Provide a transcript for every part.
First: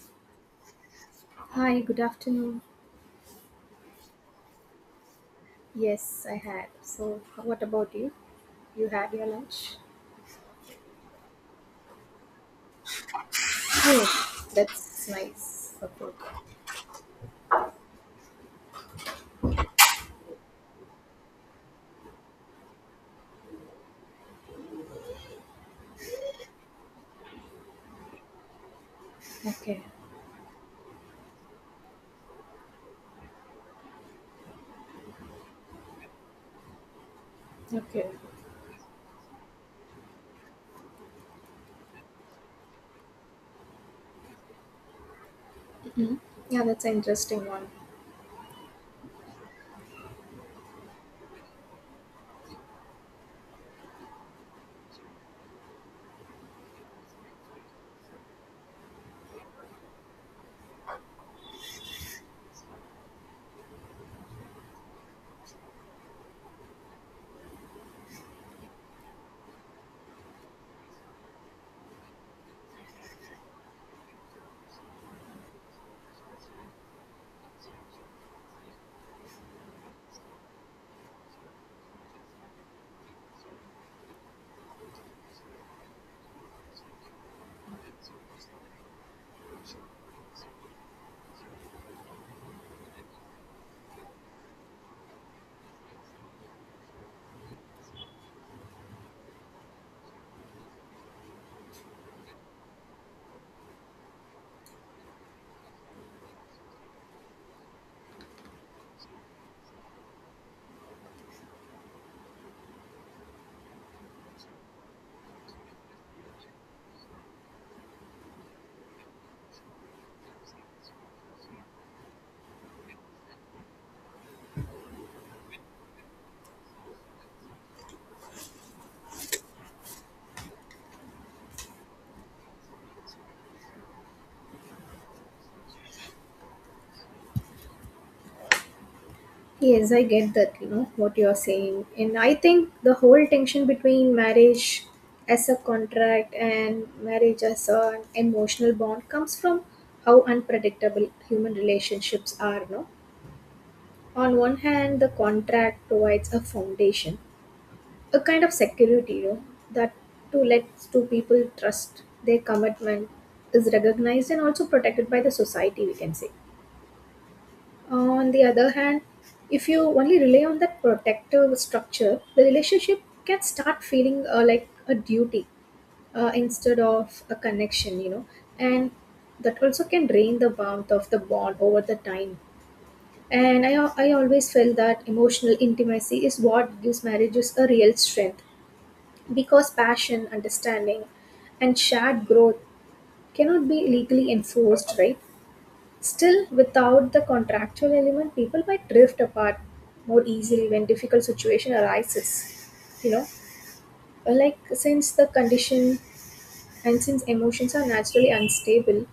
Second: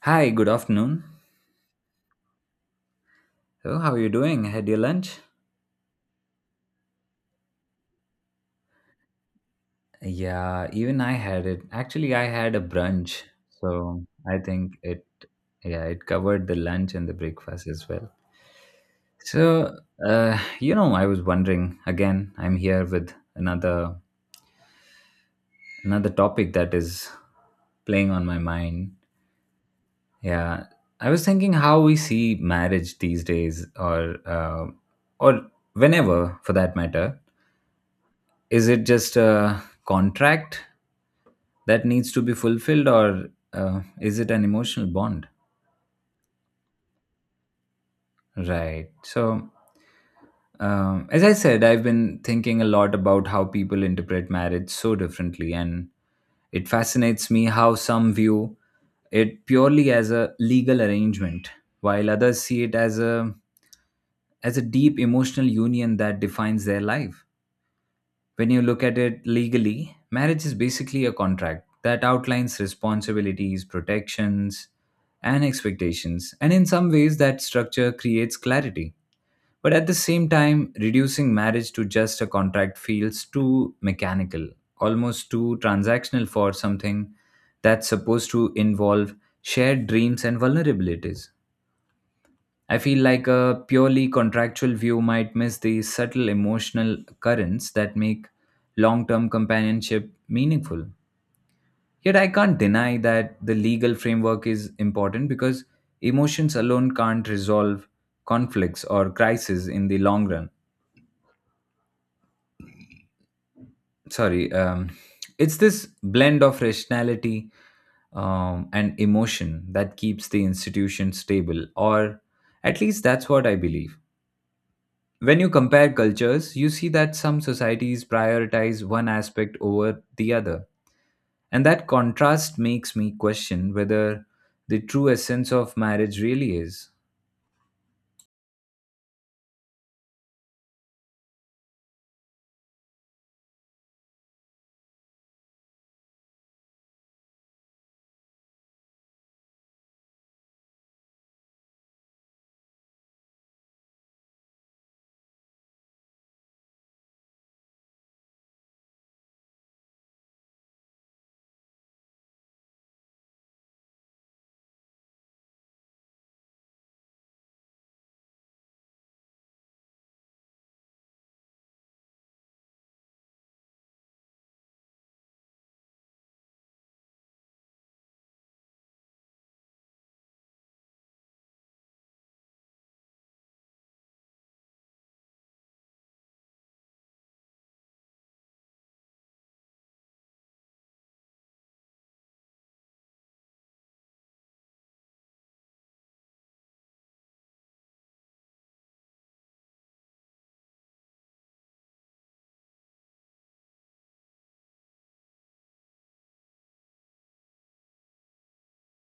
Hi, good afternoon. Hi, good afternoon. So, how are you doing? Had your lunch? Yes, I had. So, what about you? You had your lunch? Yeah, even I had it. Actually, I had a brunch. So, I Yes, think it. that's nice Yeah, it support. covered the lunch and the breakfast as well. So, I was wondering again, I'm here with another topic that is playing on my mind. Okay. Yeah, I was thinking how we see marriage these days, or whenever for that matter. Okay. Is it just a contract that needs to be fulfilled or is it an emotional bond? Mhm. Yeah, that's an interesting one. Right, so as I said, I've been thinking a lot about how people interpret marriage so differently, and it fascinates me how some view it purely as a legal arrangement while others see it as a deep emotional union that defines their life. When you look at it legally, marriage is basically a contract that outlines responsibilities, protections, and expectations. And in some ways, that structure creates clarity. But at the same time, reducing marriage to just a contract feels too mechanical, almost too transactional for something that's supposed to involve shared dreams and vulnerabilities. I feel like a purely contractual view might miss the subtle emotional currents that make long term companionship meaningful. Yet I can't deny that the legal framework is important because emotions alone can't resolve conflicts or crises in the long run. Sorry, it's this blend of rationality and emotion that keeps the institution stable, or at least that's what I believe. When you compare cultures, you see that some societies prioritize one aspect over the other. And that contrast makes me question whether the true essence of marriage really is. Yes, I get that, what you're saying. And I think the whole tension between marriage as a contract and marriage as an emotional bond comes from how unpredictable human relationships are, no? On one hand, the contract provides a foundation, a kind of security, that to let two people trust their commitment is recognized and also protected by the society, we can say. On the other hand, if you only rely on that protective structure, the relationship can start feeling like a duty, instead of a connection, and that also can drain the warmth of the bond over the time. And I always felt that emotional intimacy is what gives marriages a real strength, because passion, understanding, and shared growth cannot be legally enforced, right? Still, without the contractual element, people might drift apart more easily when difficult situation arises. You know, like since the condition, and since emotions are naturally unstable,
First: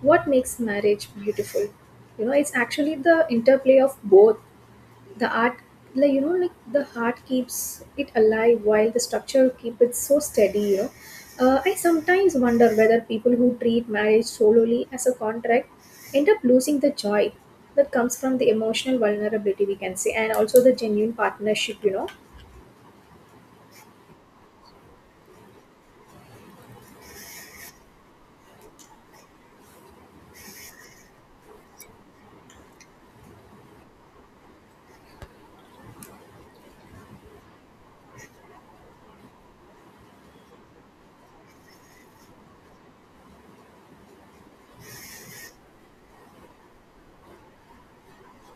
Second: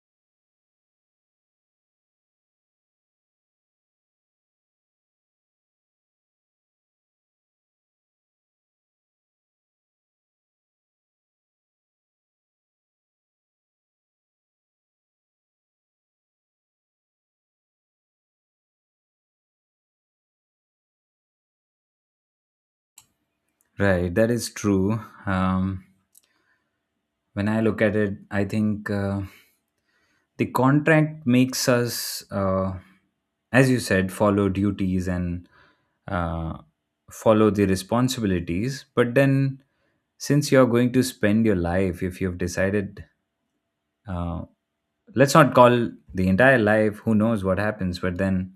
what makes marriage beautiful? You know, it's actually the interplay of both. The art, like like the heart keeps it alive while the structure keep it so steady, I sometimes wonder whether people who treat marriage solely as a contract end up losing the joy that comes from the emotional vulnerability, we can say, and also the genuine partnership. Right, that is true. When I look at it, I think the contract makes us, as you said, follow duties and uh, follow the responsibilities. But then, since you're going to spend your life, if you've decided uh, let's not call the entire life, who knows what happens, but then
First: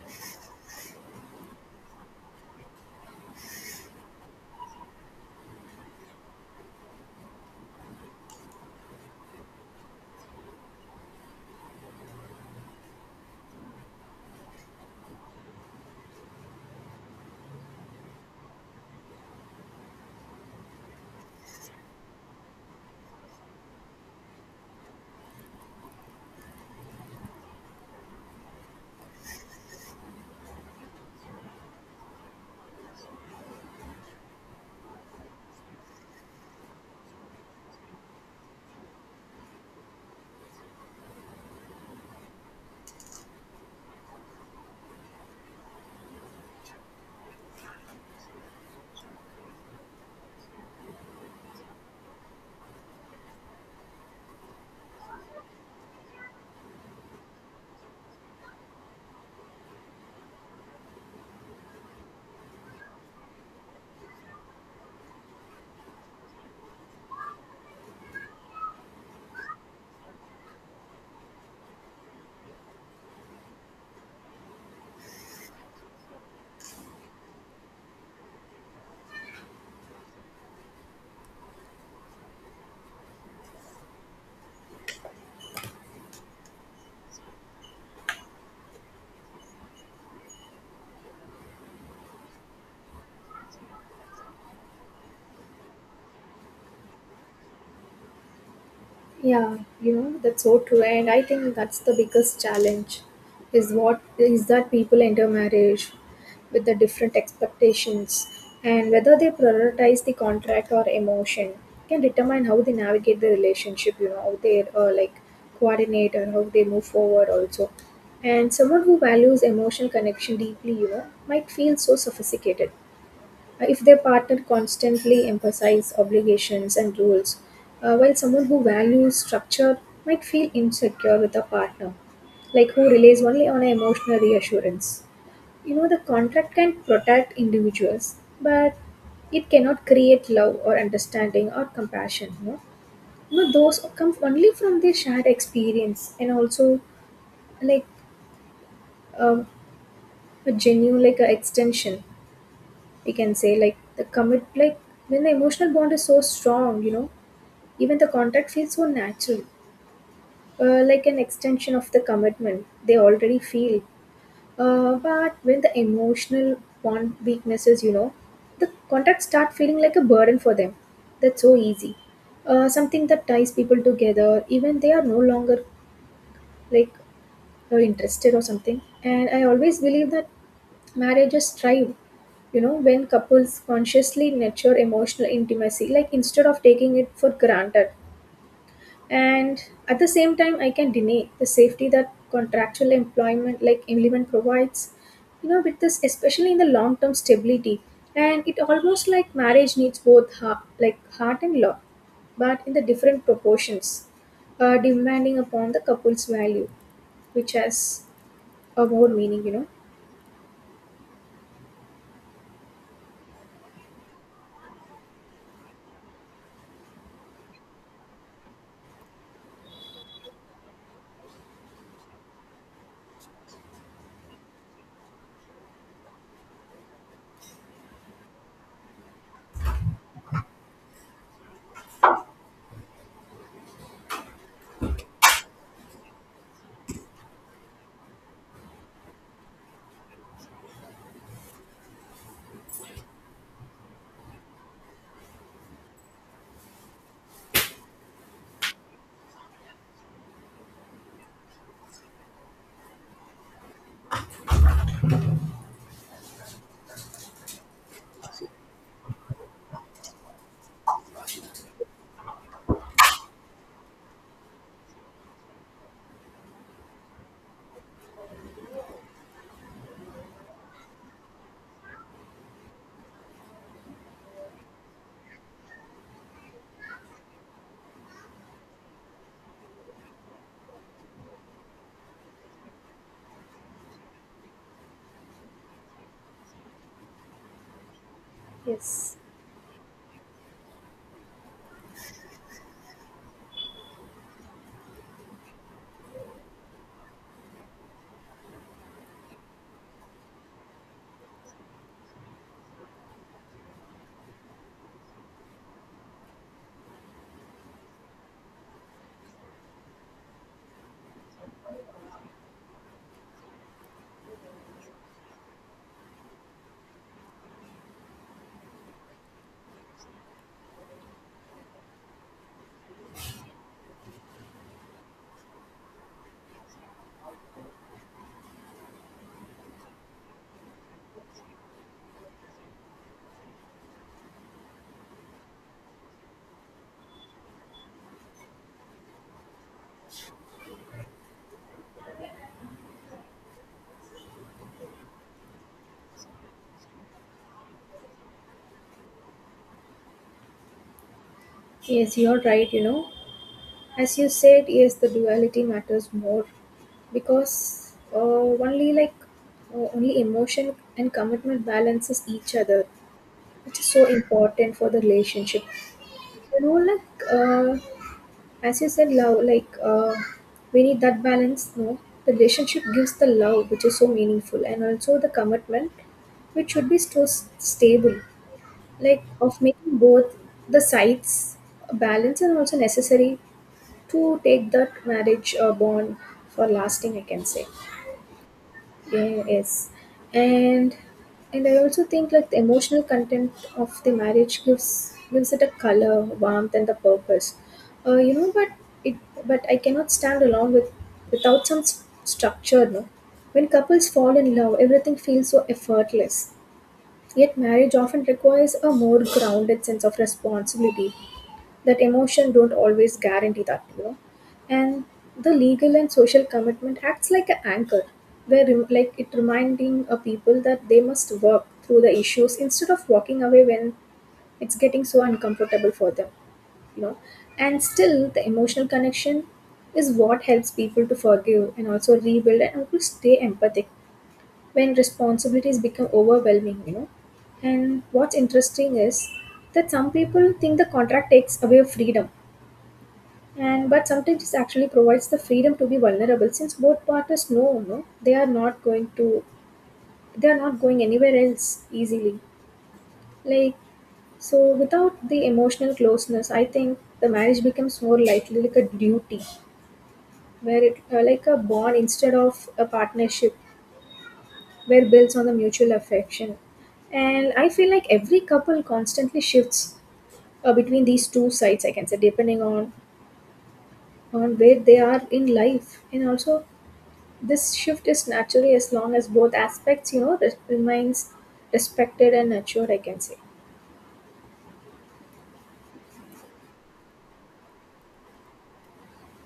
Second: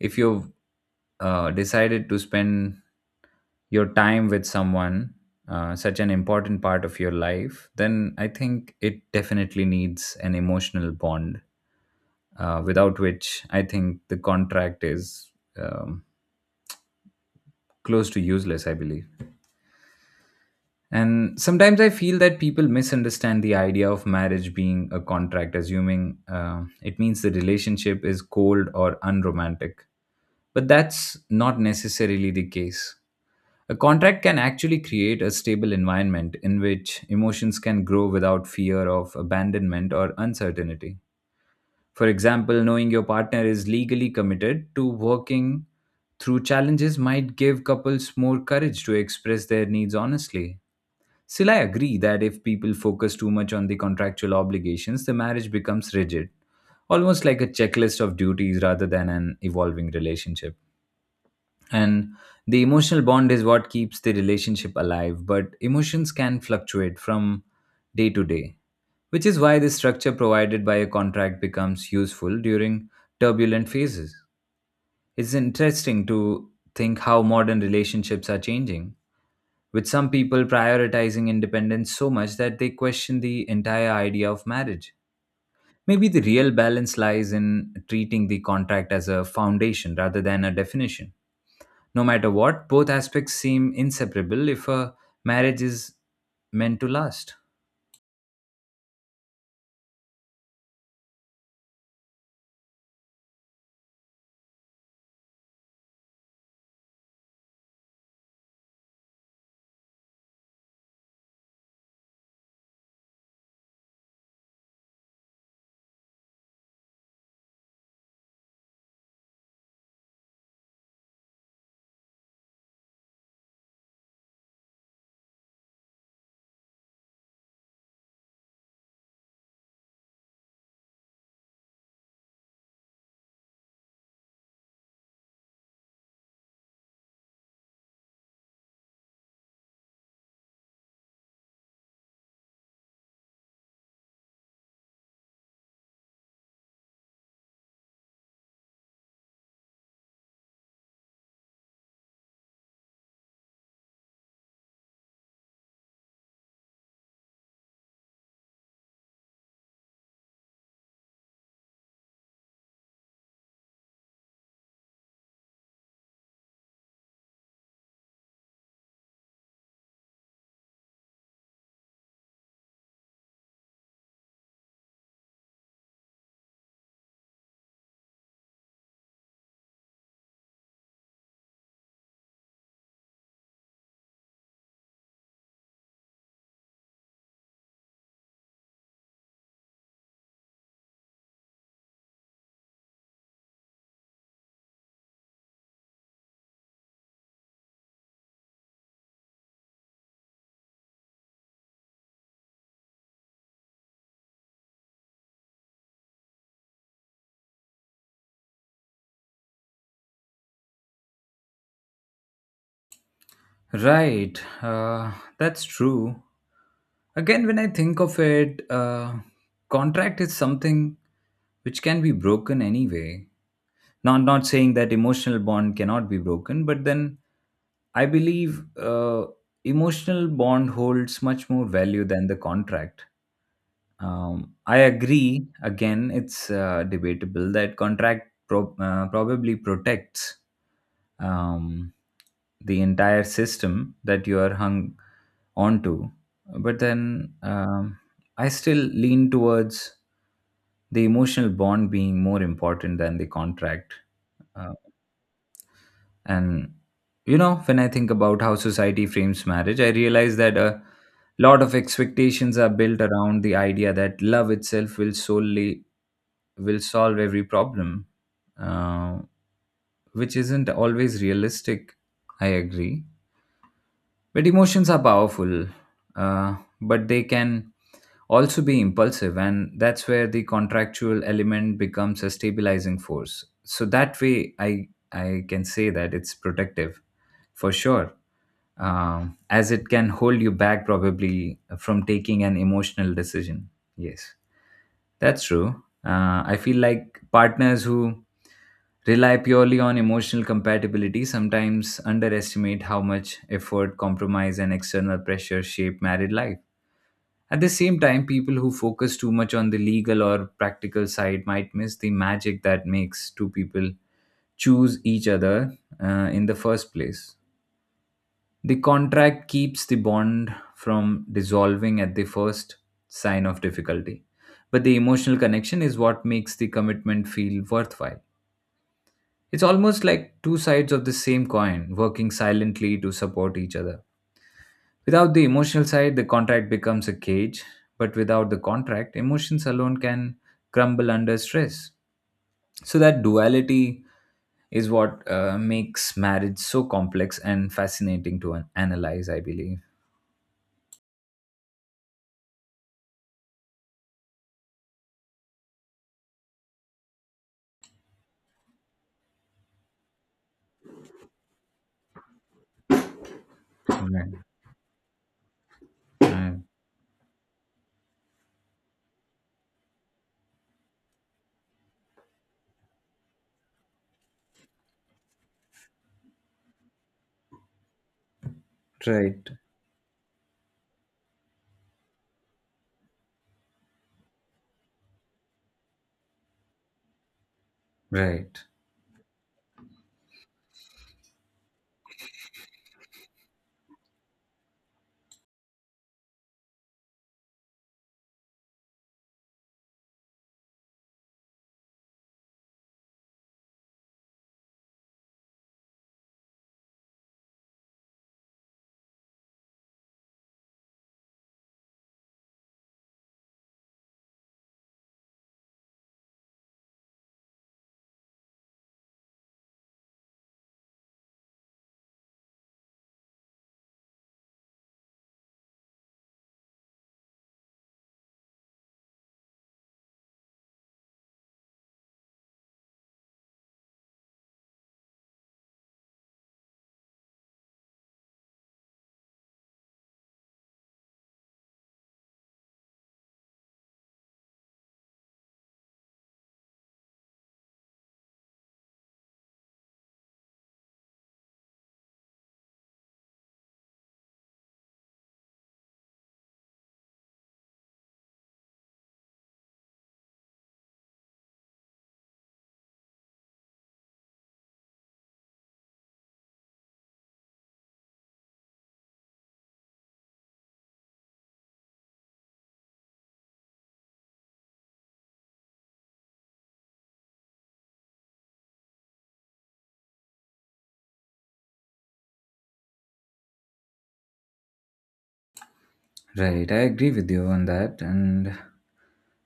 if you've decided to spend your time with someone, such an important part of your life, then I think it definitely needs an emotional bond, without which I think the contract is um, close to useless, I believe. And sometimes I feel that people misunderstand the idea of marriage being a contract, assuming it means the relationship is cold or unromantic. But that's not necessarily the case. A contract can actually create a stable environment in which emotions can grow without fear of abandonment or uncertainty. For example, knowing your partner is legally committed to working through challenges might give couples more courage to express their needs honestly. Still, I agree that if people focus too much on the contractual obligations, the marriage becomes rigid, almost like a checklist of duties rather than an evolving relationship. And the emotional bond is what keeps the relationship alive, but emotions can fluctuate from day to day, which is why the structure provided by a contract becomes useful during turbulent phases. It's interesting to think how modern relationships are changing, with some people prioritizing independence so much that they question the entire idea of marriage. Maybe the real balance lies in treating the contract as a foundation rather than a definition. No matter what, both aspects seem inseparable if a marriage is meant to last. Yeah, that's so true. And I think that's the biggest challenge, is what is that people enter marriage with the different expectations, and whether they prioritize the contract or emotion can determine how they navigate the relationship, how they like coordinate or how they move forward also. And someone who values emotional connection deeply, might feel so sophisticated if their partner constantly emphasizes obligations and rules, while someone who values structure might feel insecure with a partner, like who relies only on emotional reassurance. You know, the contract can protect individuals, but it cannot create love or understanding or compassion. No, those come only from their shared experience, and also like um, a genuine, like a extension, we can say, like the commit, like when the emotional bond is so strong, even the contact feels so natural, like an extension of the commitment they already feel. But when the emotional bond weaknesses, the contact start feeling like a burden for them, that's so easy, something that ties people together even they are no longer, like, interested or something. And I always believe that marriages thrive, when couples consciously nurture emotional intimacy, like instead of taking it for granted. And at the same time, I can deny the safety that contractual employment, like employment provides, with this, especially in the long term stability. And it almost like marriage needs both heart, like heart and love, but in the different proportions, demanding upon the couple's value, which has a more meaning. Right, that's true. Again, when I think of it, contract is something which can be broken anyway. Not saying that emotional bond cannot be broken, but then I believe emotional bond holds much more value than the contract. I agree. Again, it's debatable that probably protects um, the entire system that you are hung onto. But then I still lean towards the emotional bond being more important than the contract. Uh, and you know, when I think about how society frames marriage, I realize that a lot of expectations are built around the idea that love itself will solely will solve every problem, uh, which isn't always realistic. I agree. But emotions are powerful, but they can also be impulsive, and that's where the contractual element becomes a stabilizing force. So that way, I can say that it's protective for sure, Yes. As it can hold you back probably from taking an emotional decision. Yes, that's true. I feel like partners who rely purely on emotional compatibility sometimes underestimate how much effort, compromise, and external pressure shape married life. At the same time, people who focus too much on the legal or practical side might miss the magic that makes two people choose each other in the first place. The contract keeps the bond from dissolving at the first sign of difficulty. But the emotional connection is what makes the commitment feel worthwhile. It's almost like two sides of the same coin working silently to support each other. Without the emotional side, the contract becomes a cage, but without the contract, emotions alone can crumble under stress. So, that duality is what makes marriage so complex and fascinating to analyze, I believe. Yes, you're right, As you said, yes, the duality matters more, because only like only emotion and commitment balances each other, which is so Right. important for the relationship. Mm. You know, like as you said, love. Like we need that balance. No, the relationship gives the love, which is so meaningful, and also the commitment, which should be so stable. Like Right, of making both the sides a balance and also necessary to take that marriage bond for lasting, I can say. right, Yeah, yes. And and I also think like the emotional content of the marriage gives it a color warmth and the purpose, but it but I cannot stand alone without some structure, no. When couples fall in love, everything feels so effortless, yet marriage often requires a more grounded sense of responsibility, that emotion don't always guarantee that, and the legal and social commitment acts like an anchor, where like it reminding a people that they must work through the issues instead of walking away when it's getting so uncomfortable for them, you know and still the emotional connection is what helps people to forgive and also rebuild and also stay empathic when responsibilities become overwhelming, and what's interesting is that some people think the contract takes away freedom, and but sometimes it actually provides the freedom to be vulnerable, since both parties know, no, they are not going anywhere else easily, like. So without the emotional closeness, I think the marriage becomes more likely like a duty where it, like a bond instead of a partnership where builds on the mutual affection. And I feel like every couple constantly shifts between these two sides, I can say, depending on where they are in life, and also this shift is naturally as long as both aspects, remains respected and nurtured, I can say. right, I agree with you on that. And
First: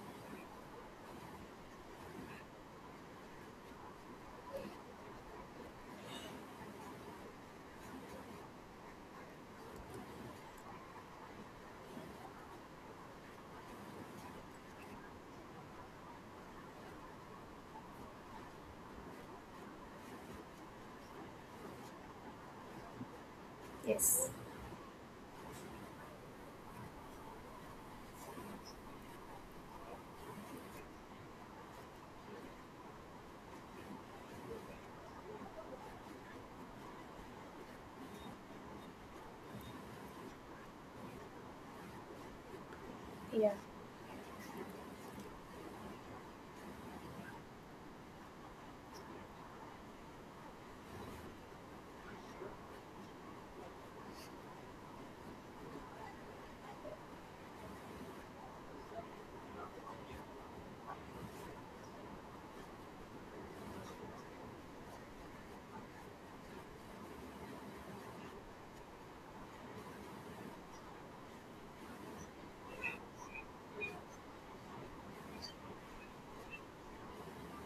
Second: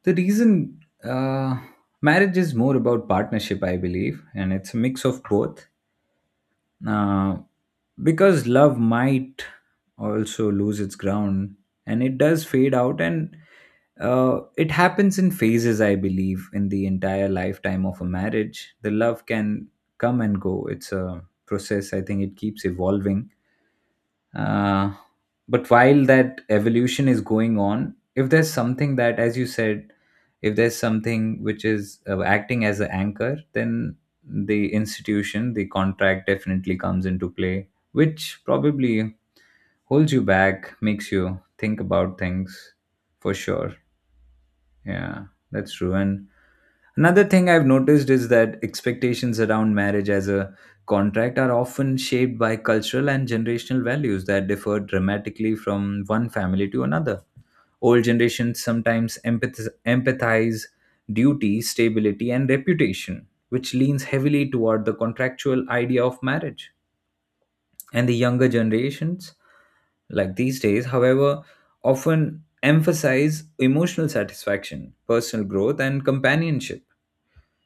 the reason marriage is more about partnership, I believe, and it's a mix of both. Uh, because love might also lose its ground and it does fade out, and it happens in phases, I believe, in the entire lifetime of a marriage. The love can come and go, it's a process. I think it keeps evolving. Yes. Uh, but while that evolution is going on, if there's something that, as you said, if there's something which is acting as an anchor, then the institution, the contract definitely comes into play, which probably holds you back, makes you think about things for Yeah, sure. Yeah, that's true. And another thing I've noticed is that expectations around marriage as a contract are often shaped by cultural and generational values that differ dramatically from one family to another. Old generations sometimes empathize duty, stability, and reputation, which leans heavily toward the contractual idea of marriage. And the younger generations, like these days, however, often emphasize emotional satisfaction, personal growth, and companionship,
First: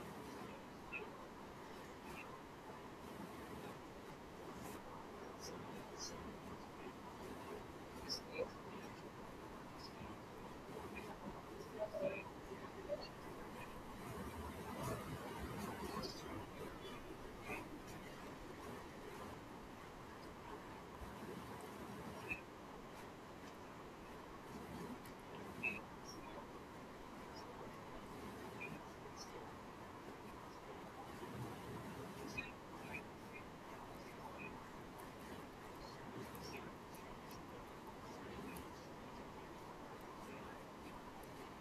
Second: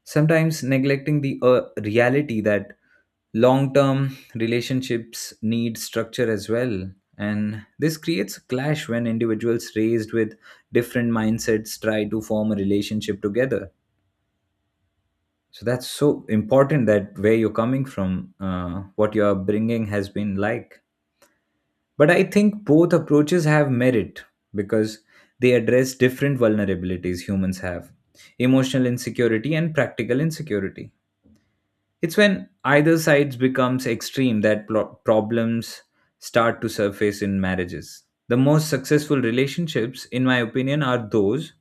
sometimes neglecting the reality that long term relationships need structure as well. And this creates a clash when individuals raised with different mindsets try to form a relationship together. So that's so important, that where you're coming from, what your upbringing has been like. But I think both approaches have merit because they address different vulnerabilities humans have: emotional insecurity and practical insecurity. It's when either side becomes extreme that problems start to surface in marriages. The most successful relationships, in my opinion, are those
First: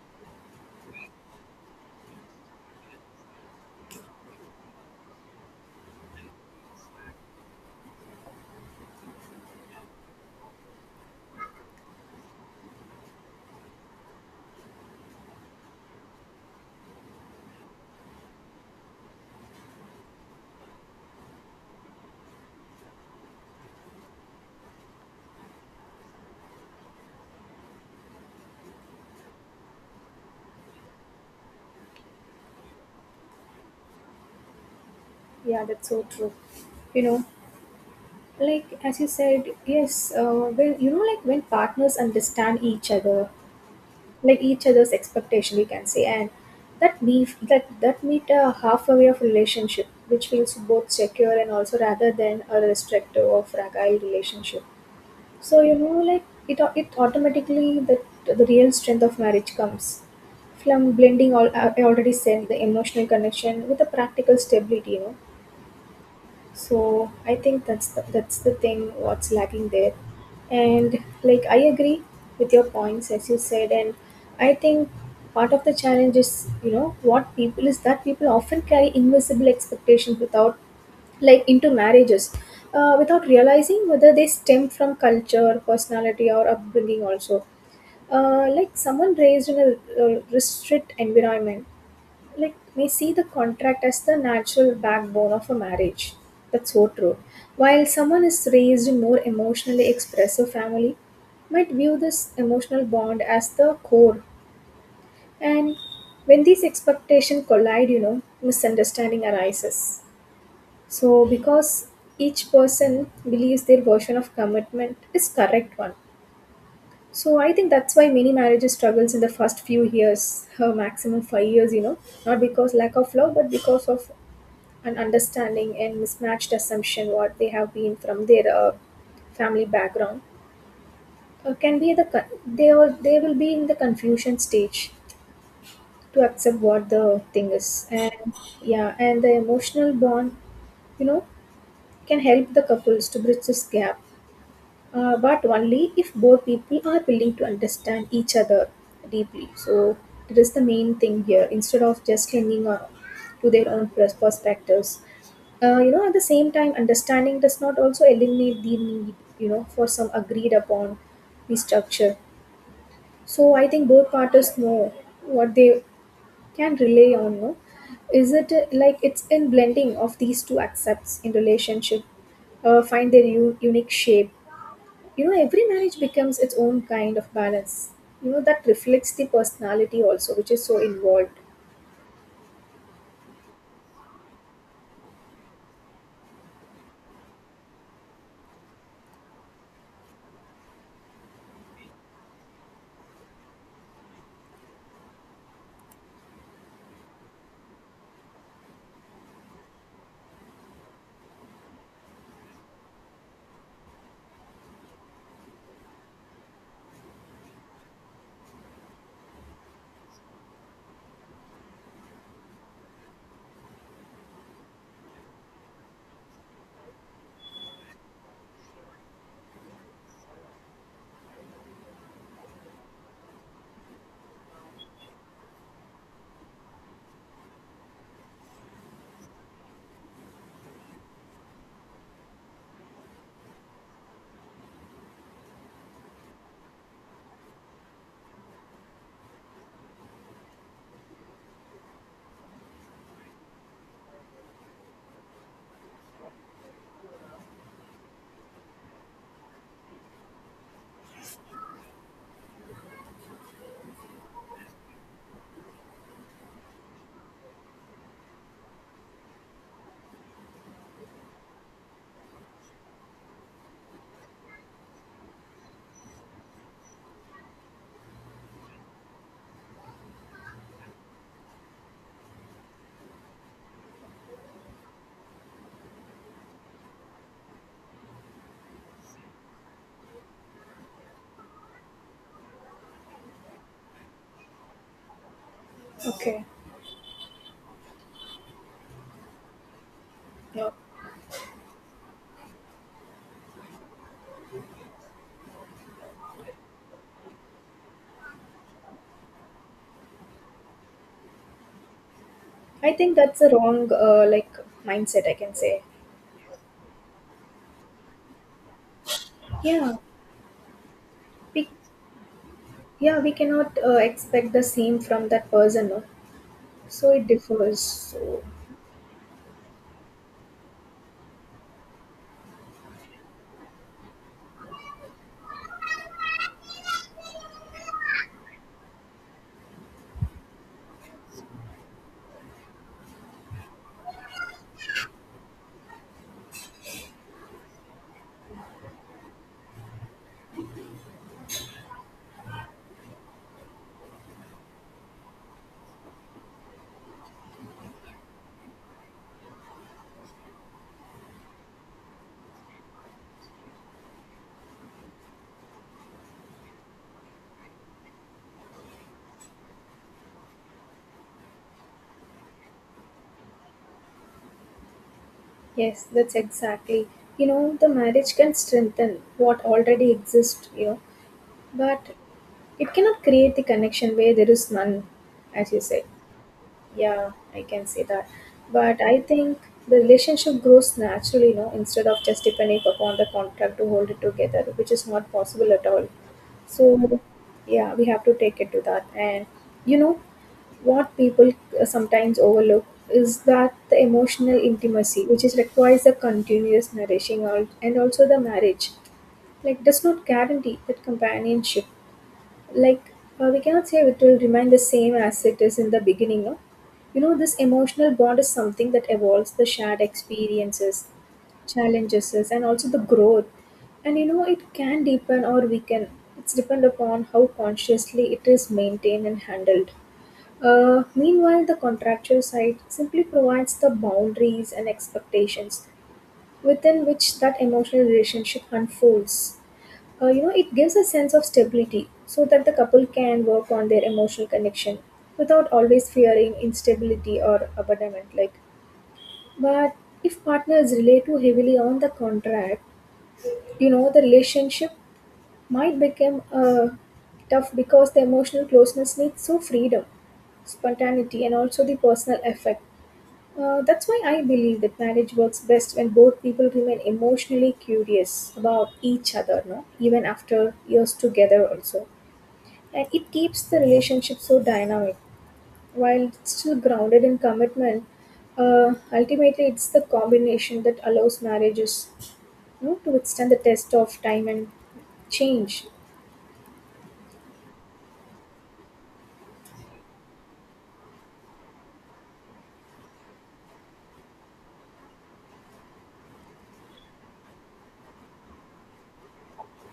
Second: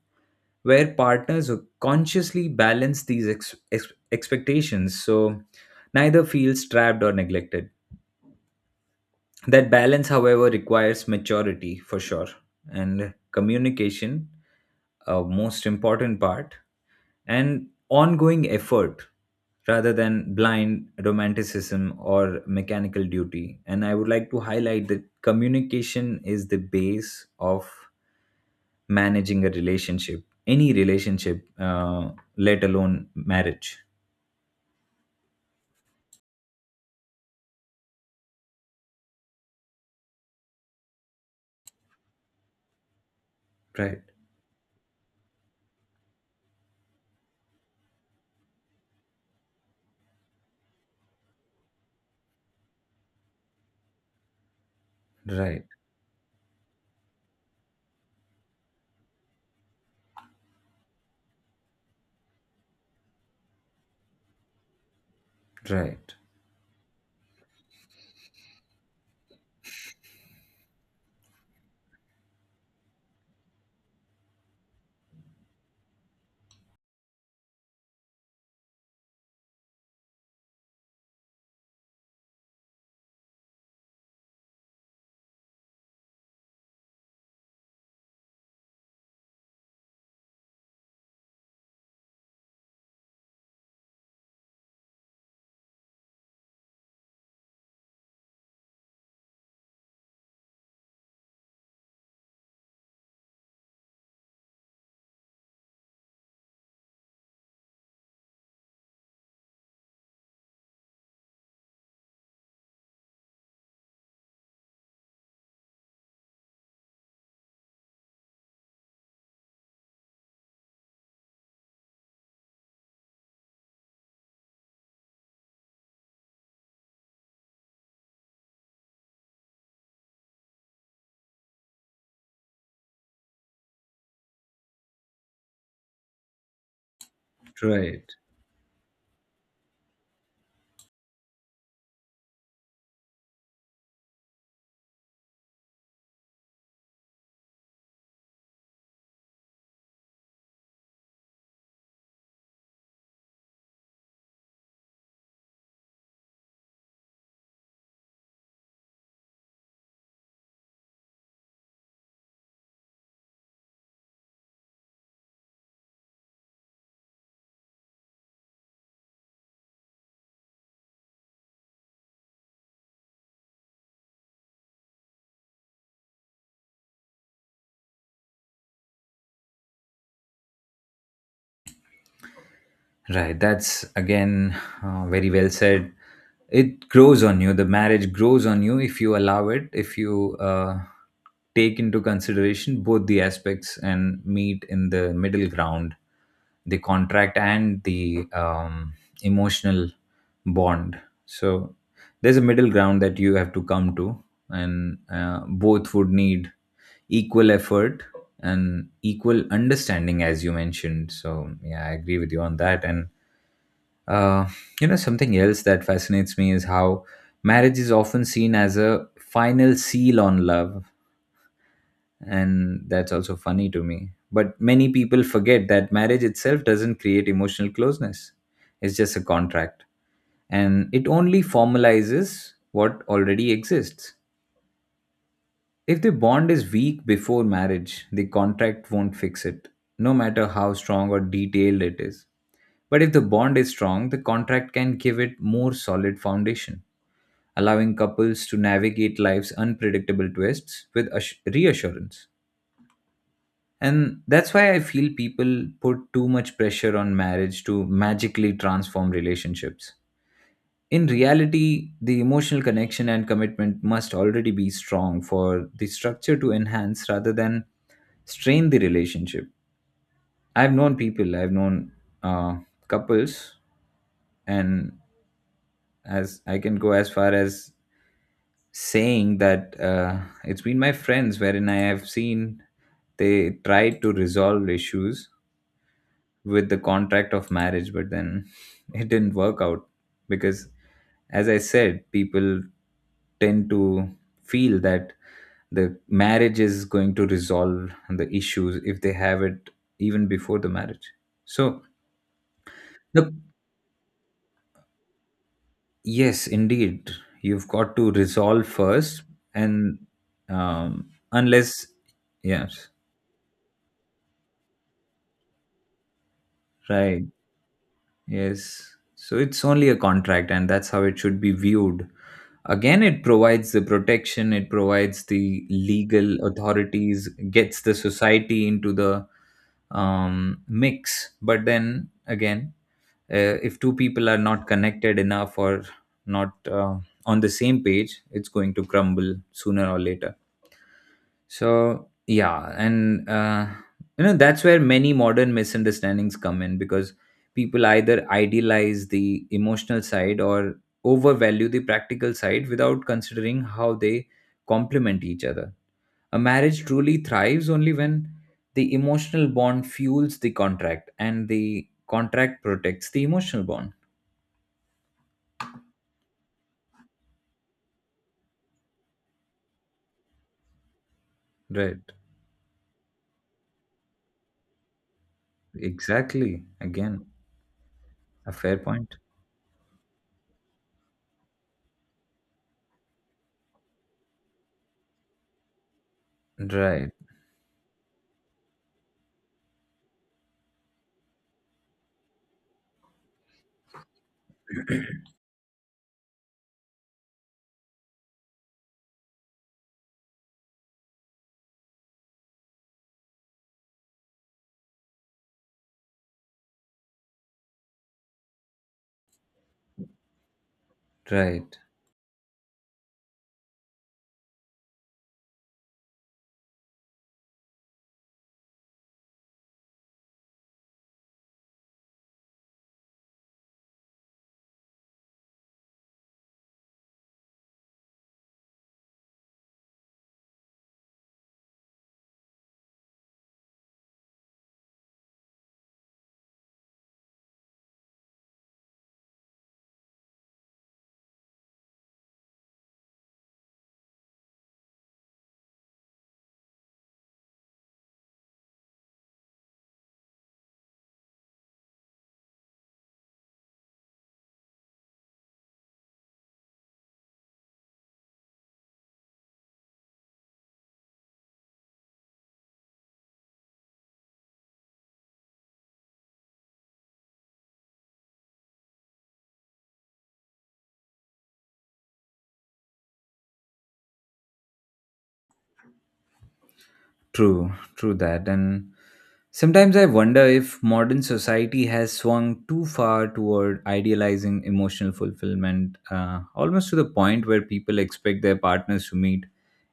where partners consciously balance these expectations so neither feels trapped or neglected. That balance, however, requires maturity for sure, and communication, a most important part, and ongoing effort rather than blind romanticism or mechanical duty. And I would like to highlight that communication is the base of managing a relationship, any relationship, let alone marriage. yeah, that's so true. You know, like as you said, yes, when like when partners understand each other, Right, like each other's expectation, we can say, and that meet a halfway of relationship, which feels both secure and also rather than a restrictive or fragile relationship. So right, like it automatically that the real strength of marriage comes from blending all. I already said the emotional connection with the practical stability. You know, right, so I think that's the thing what's lacking there, and like I agree with your points as you said. And I think part of the challenge is you know what people is that people often carry invisible expectations without, like, into marriages, without realizing whether they stem from culture, personality, or upbringing also. Like someone raised in a restrict environment, like may see the contract as the natural backbone of a marriage, that's so true, while someone is raised in more emotionally expressive family might view this emotional bond as the core. And when these expectations collide, you know, misunderstanding arises. So, because each person believes their version of commitment is correct one. So, I think that's why many marriages struggles in the first few years, her maximum 5 years, not because lack of love, but because of an understanding and mismatched assumption what they have been from their family background. Can be the they, or they will be in the confusion stage to accept what the thing is, right. and. Yeah, and the emotional bond, you know, can help the couples to bridge this gap. But only if both people are willing to understand each other deeply. So that is the main thing here. Instead of just clinging on to their own perspectives, at the same time, understanding does not also eliminate the need, for some agreed upon the structure. So I think both parties know what they can rely on. You know, is it, like it's in blending of these two accepts in relationship, find their unique shape. You know every marriage becomes its own kind of balance, that reflects the personality also, which is so involved. Right, that's again very well said. It grows on you. The marriage grows on you if you allow it. If you take into consideration both the aspects and meet in the middle ground, the contract and the emotional bond. So there's a middle ground that you have to come to, and both would need equal effort and equal understanding, as you mentioned. So yeah, I agree with you on that, and uh, you know, something else that fascinates me is how marriage is often seen as a final seal on love. And that's also funny to me. But many people forget that marriage itself doesn't create emotional closeness, it's just a contract. And it only formalizes what already exists. If the bond is weak before marriage, the contract won't fix it, no matter how strong or detailed it is. But if the bond is strong, the contract can give it more solid foundation, allowing couples to navigate life's unpredictable twists with reassurance. And that's why I feel people put too much pressure on marriage to magically transform relationships. In reality, the emotional connection and commitment must already be strong for the structure to enhance rather than strain the relationship. I've known people, I've known uh, couples, and as I can go as far as saying that it's been my friends wherein I have seen they tried to resolve issues Okay. with the contract of marriage, but then it didn't work out because, Yeah, as I said, people tend to feel that the marriage is going to resolve the issues if they have it even before the marriage. So I think the that's a wrong like mindset, I can say. yes, indeed. You've got to resolve first, Yeah, and we. unless, yes, Yeah, we cannot expect the same from that person, no? So right, it differs, so. yes. So it's only a contract, and that's how it should be viewed. Again, it provides the protection, it provides the legal authorities, gets the society into the mix. But then again, if two people are not connected enough or not on the same page, it's going to crumble sooner or later. So yeah, and that's where many modern misunderstandings come in because people either idealize the emotional side or overvalue the practical side without considering how they complement each other. A marriage truly thrives only when the emotional bond fuels the contract and the contract protects the emotional bond. Yes, that's exactly, the marriage can strengthen what already exists. Right. But it cannot create the connection where there is none, as you said. Exactly. Again, Yeah, I can say that. a fair But point. I think the relationship grows naturally, instead of just depending upon the contract to hold it together, which is not possible at all. Right, So, yeah, we have to take it to that. And you know what people sometimes overlook is that the emotional intimacy, which is requires a continuous nourishing, and also the marriage, like does not guarantee that companionship, like, we cannot say it will remain the same as it is in the beginning, no? You know, this emotional bond is something that evolves the shared experiences, right. challenges and also the growth. And you know it can deepen or weaken. It's depend upon how consciously it is maintained and handled. Meanwhile, the contractual side simply provides the boundaries and expectations within which that emotional relationship unfolds. You know, it gives a sense of stability so that the couple can work on their emotional connection without always fearing instability or abandonment, like. But if partners rely too heavily on the contract, you know, the relationship might become tough, because the emotional closeness needs so freedom, spontaneity and also the personal effect. That's why I believe that marriage works best when both people remain emotionally curious about each other, no, even after years together also. And it keeps the relationship so dynamic while it's still grounded in commitment. Ultimately, it's the combination that allows marriages, you know, to withstand the test of time and change. True, true that. And sometimes I wonder if modern society has swung too far toward idealizing emotional fulfillment, almost to the point where people expect their partners to meet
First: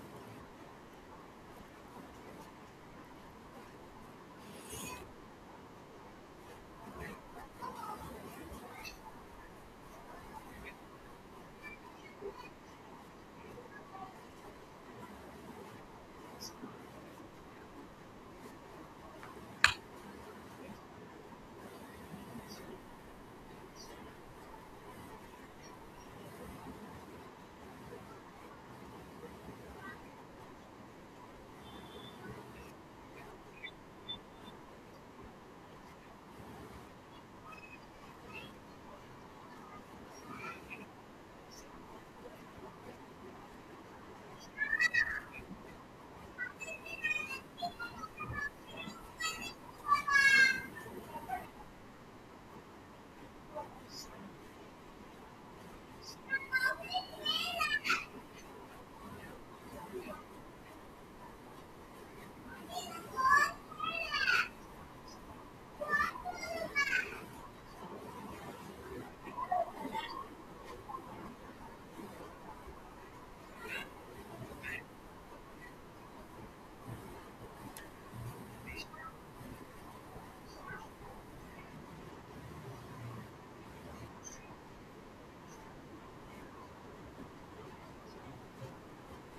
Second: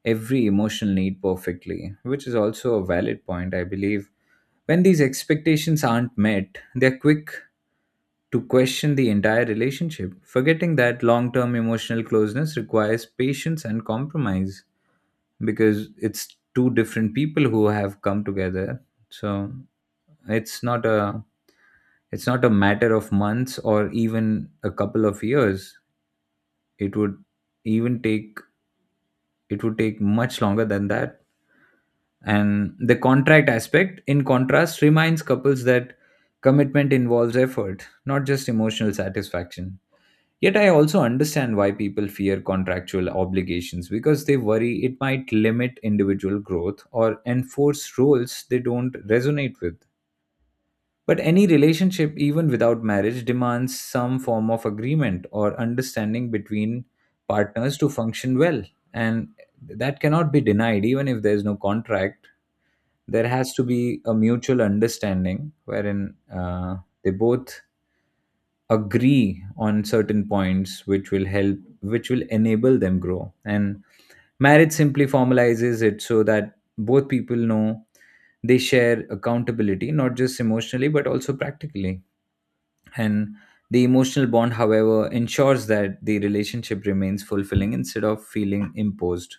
every emotional need perfectly, which is also a valid point, I believe. When these expectations aren't met, they're quick to question the entire relationship, forgetting that long term emotional closeness requires patience and compromise because it's two different people who have come together. So it's not a it's not a matter of months or even a couple of years. It would even take it would take much longer than that. And the contract aspect, in contrast, reminds couples that commitment involves effort, not just emotional satisfaction. Yet I also understand why people fear contractual obligations because they worry it might limit individual growth or enforce roles they don't resonate with. But any relationship, even without marriage, demands some form of agreement or understanding between partners to function well. And that cannot be denied, even if there's no contract. There has to be a mutual understanding wherein they both agree on certain points which will help, which will enable them grow. And marriage simply formalizes it so that both people know they share accountability, not just emotionally, but also practically, and the emotional bond however ensures that the relationship remains fulfilling instead of feeling imposed.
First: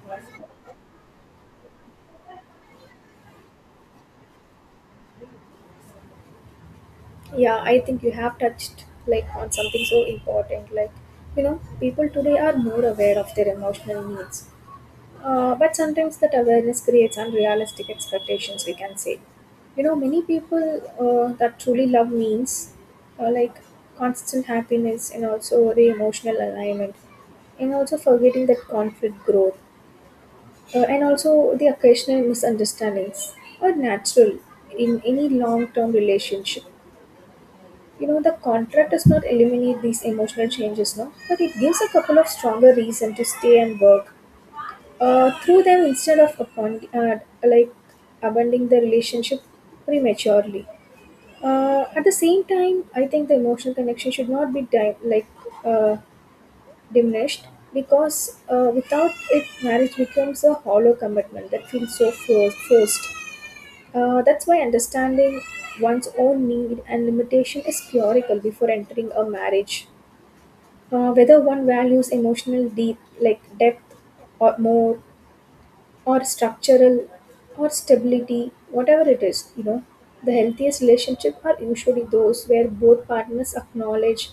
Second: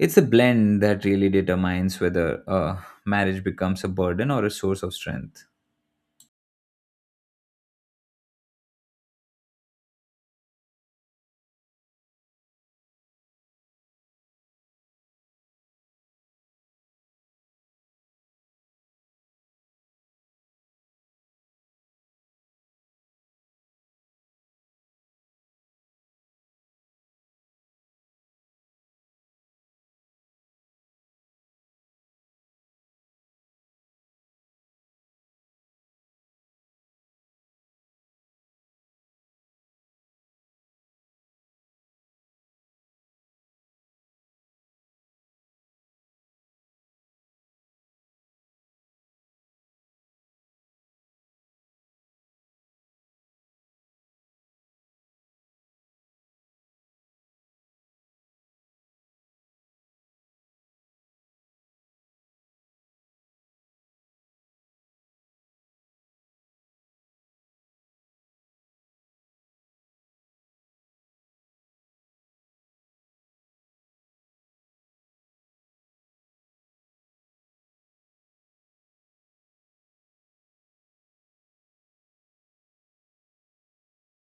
It's a blend that really determines whether a marriage becomes a burden or a source of strength. Yeah, I think you have touched like on something so important, like, you know, people today are more aware of their emotional needs. But sometimes that awareness creates unrealistic expectations, we can say. You know, many people that truly love means, like, constant happiness and also the emotional alignment, and also forgetting that conflict growth, and also the occasional misunderstandings are natural in any long term relationship. You know, the contract does not eliminate these emotional changes, no, but it gives a couple of stronger reason to stay and work through them instead of upon, like, abandoning the relationship prematurely. At the same time, I think the emotional connection should not be like uh, diminished, because without it, marriage becomes a hollow commitment that feels so forced. That's why understanding one's own need and limitation is theoretical before entering a marriage. Whether one values emotional deep like depth, or more, or structural, or stability, whatever it is, you know, the healthiest relationship are usually those where both partners acknowledge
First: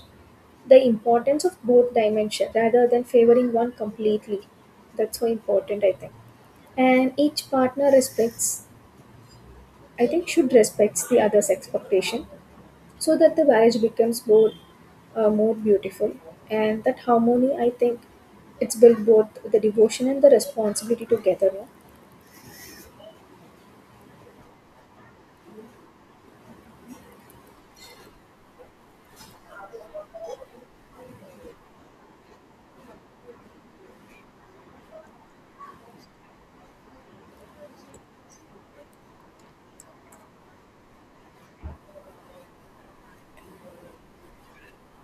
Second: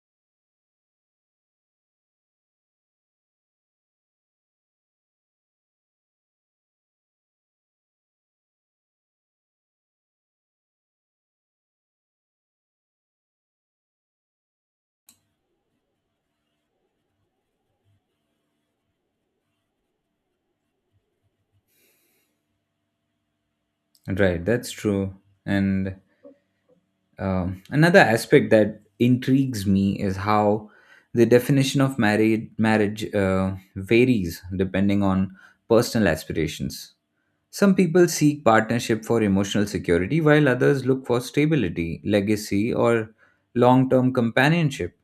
the importance of both dimension rather than favoring one completely. That's so important, I think. And each partner respects, I think, should respects the other's expectation so that the marriage becomes both more beautiful and that harmony. I think it's built both the devotion and the responsibility together. No? Right, that's true. And another aspect that intrigues me is how the definition of married marriage varies depending on personal aspirations. Some people seek partnership for emotional security, while others look for stability, legacy, or long term companionship.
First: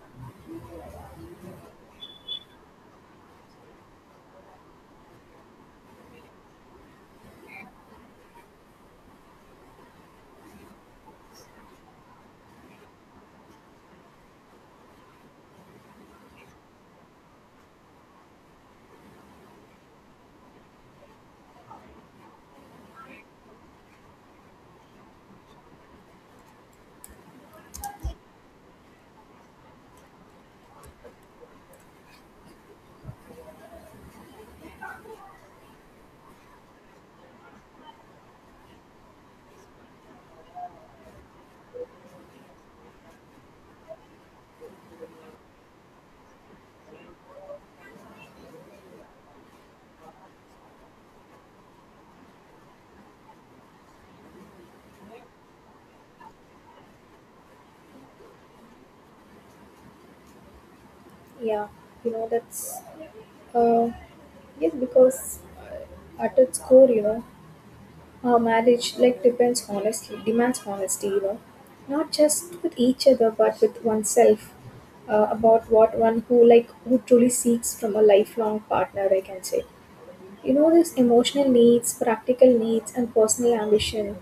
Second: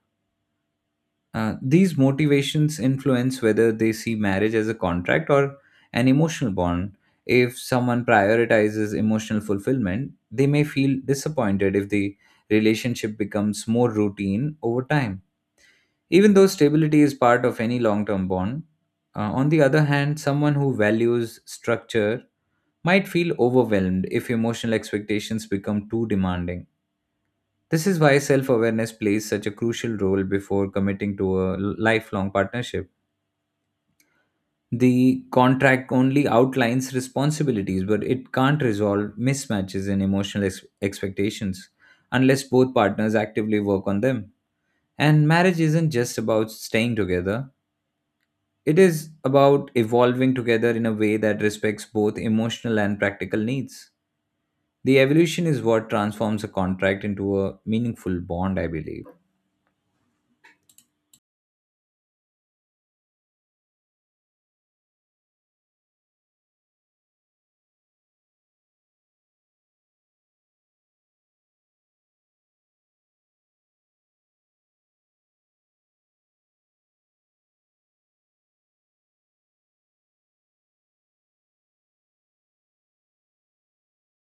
These motivations influence whether they see marriage as a contract or an emotional bond. If someone prioritizes emotional fulfillment, they may feel disappointed if the relationship becomes more routine over time, even though stability is part of any long term bond. On the other hand, someone who values structure might feel overwhelmed if emotional expectations become too demanding. This is why self awareness plays such a crucial role before committing to a lifelong partnership. The contract only outlines responsibilities, but it can't resolve mismatches in emotional expectations unless both partners actively work on them. And marriage isn't just about staying together, it is about evolving together in a way that respects both emotional and practical needs. The evolution is what transforms a contract into a meaningful bond, I believe. Yeah, you know that's Uh, yes, because at its core, you know, our marriage like depends honestly demands honesty, you know, not just with each other but with oneself about what one who like who truly seeks from a lifelong partner. I can say, you know, these emotional needs, practical needs, and personal ambition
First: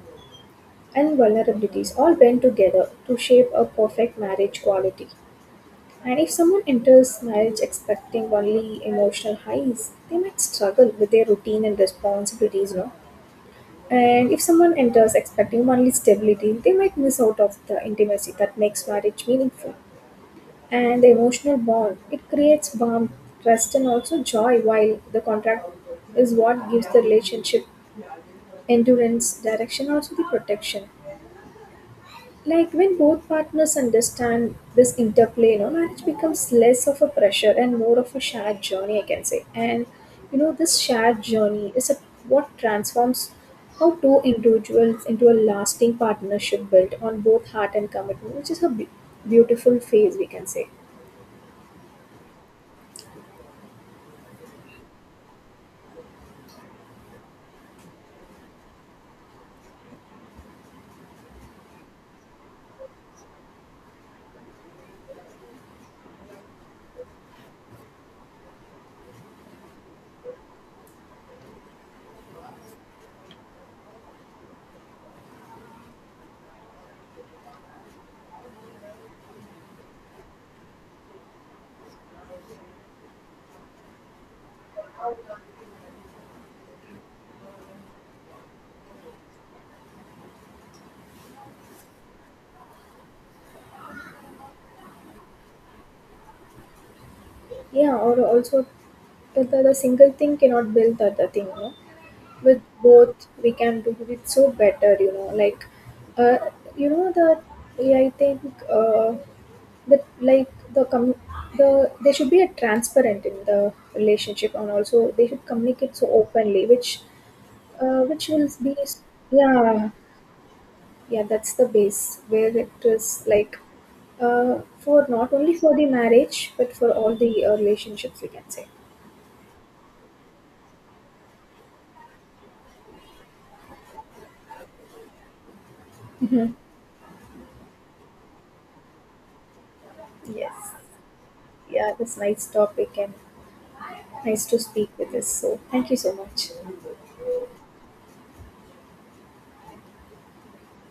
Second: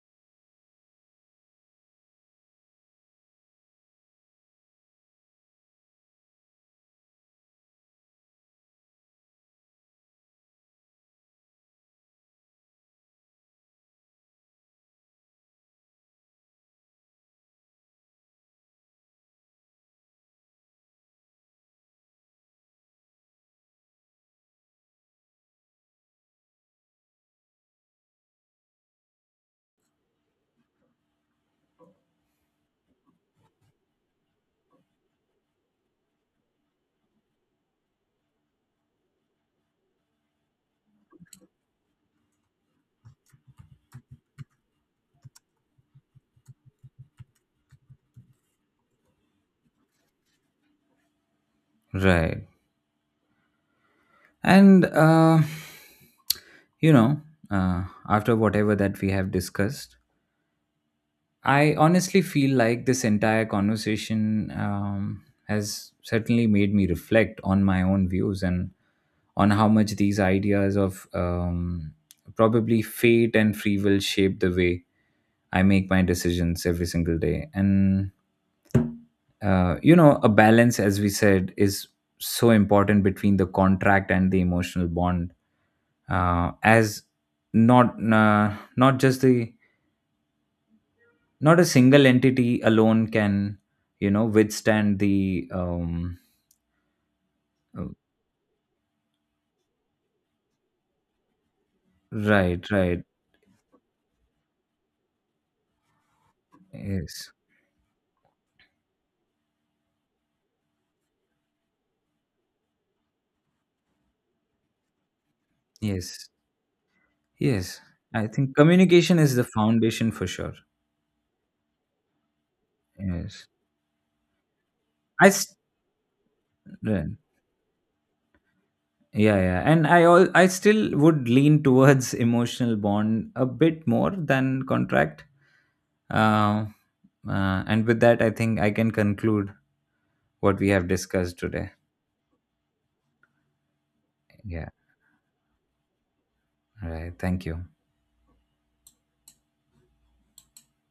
and vulnerabilities all bend together to shape a perfect marriage quality. And if someone enters marriage expecting only emotional highs, they might struggle with their routine and responsibilities, no? And if someone enters expecting only stability, they might miss out of the intimacy that makes marriage meaningful. And the emotional bond, it creates warmth, trust and also joy, while the contract is what gives the relationship endurance, direction, also the protection. Like, when both partners understand this interplay, you know, marriage becomes less of a pressure and more of a shared journey, I can say. And you know, this shared journey is a, what transforms how two individuals into a lasting partnership built on both heart and commitment, which is a beautiful phase, we can say. Right. And, you know, after whatever that we have discussed, I honestly feel like this entire conversation has certainly made me reflect on my own views and on how much these ideas of probably fate and free will shape the way I make my decisions every single day. And, you know, a balance, as we said, is so important between the contract and the emotional bond, as not not just the not a single entity alone can, you know, withstand the uh, Yeah, or also the single thing cannot build the other thing, you know. With right, right. both, we can do it so better, you know. Like, uh, you know, Yes, that yeah, I think. But like the com- the there should be a transparent in the relationship and also they should communicate so yes. openly, Yes, I which will think be communication is the yeah. foundation for sure. Yeah, that's the base where it is, Yes. like, for i not only s- for the marriage but for right. all the relationships, we can say. Yeah, yeah, and I, all I still would lean towards emotional bond a bit more than contract. uh, and with that, I think I can conclude what we Yes. have discussed today. Yeah, this nice topic and nice to Yeah, speak with us. So thank you so much. all right, thank you.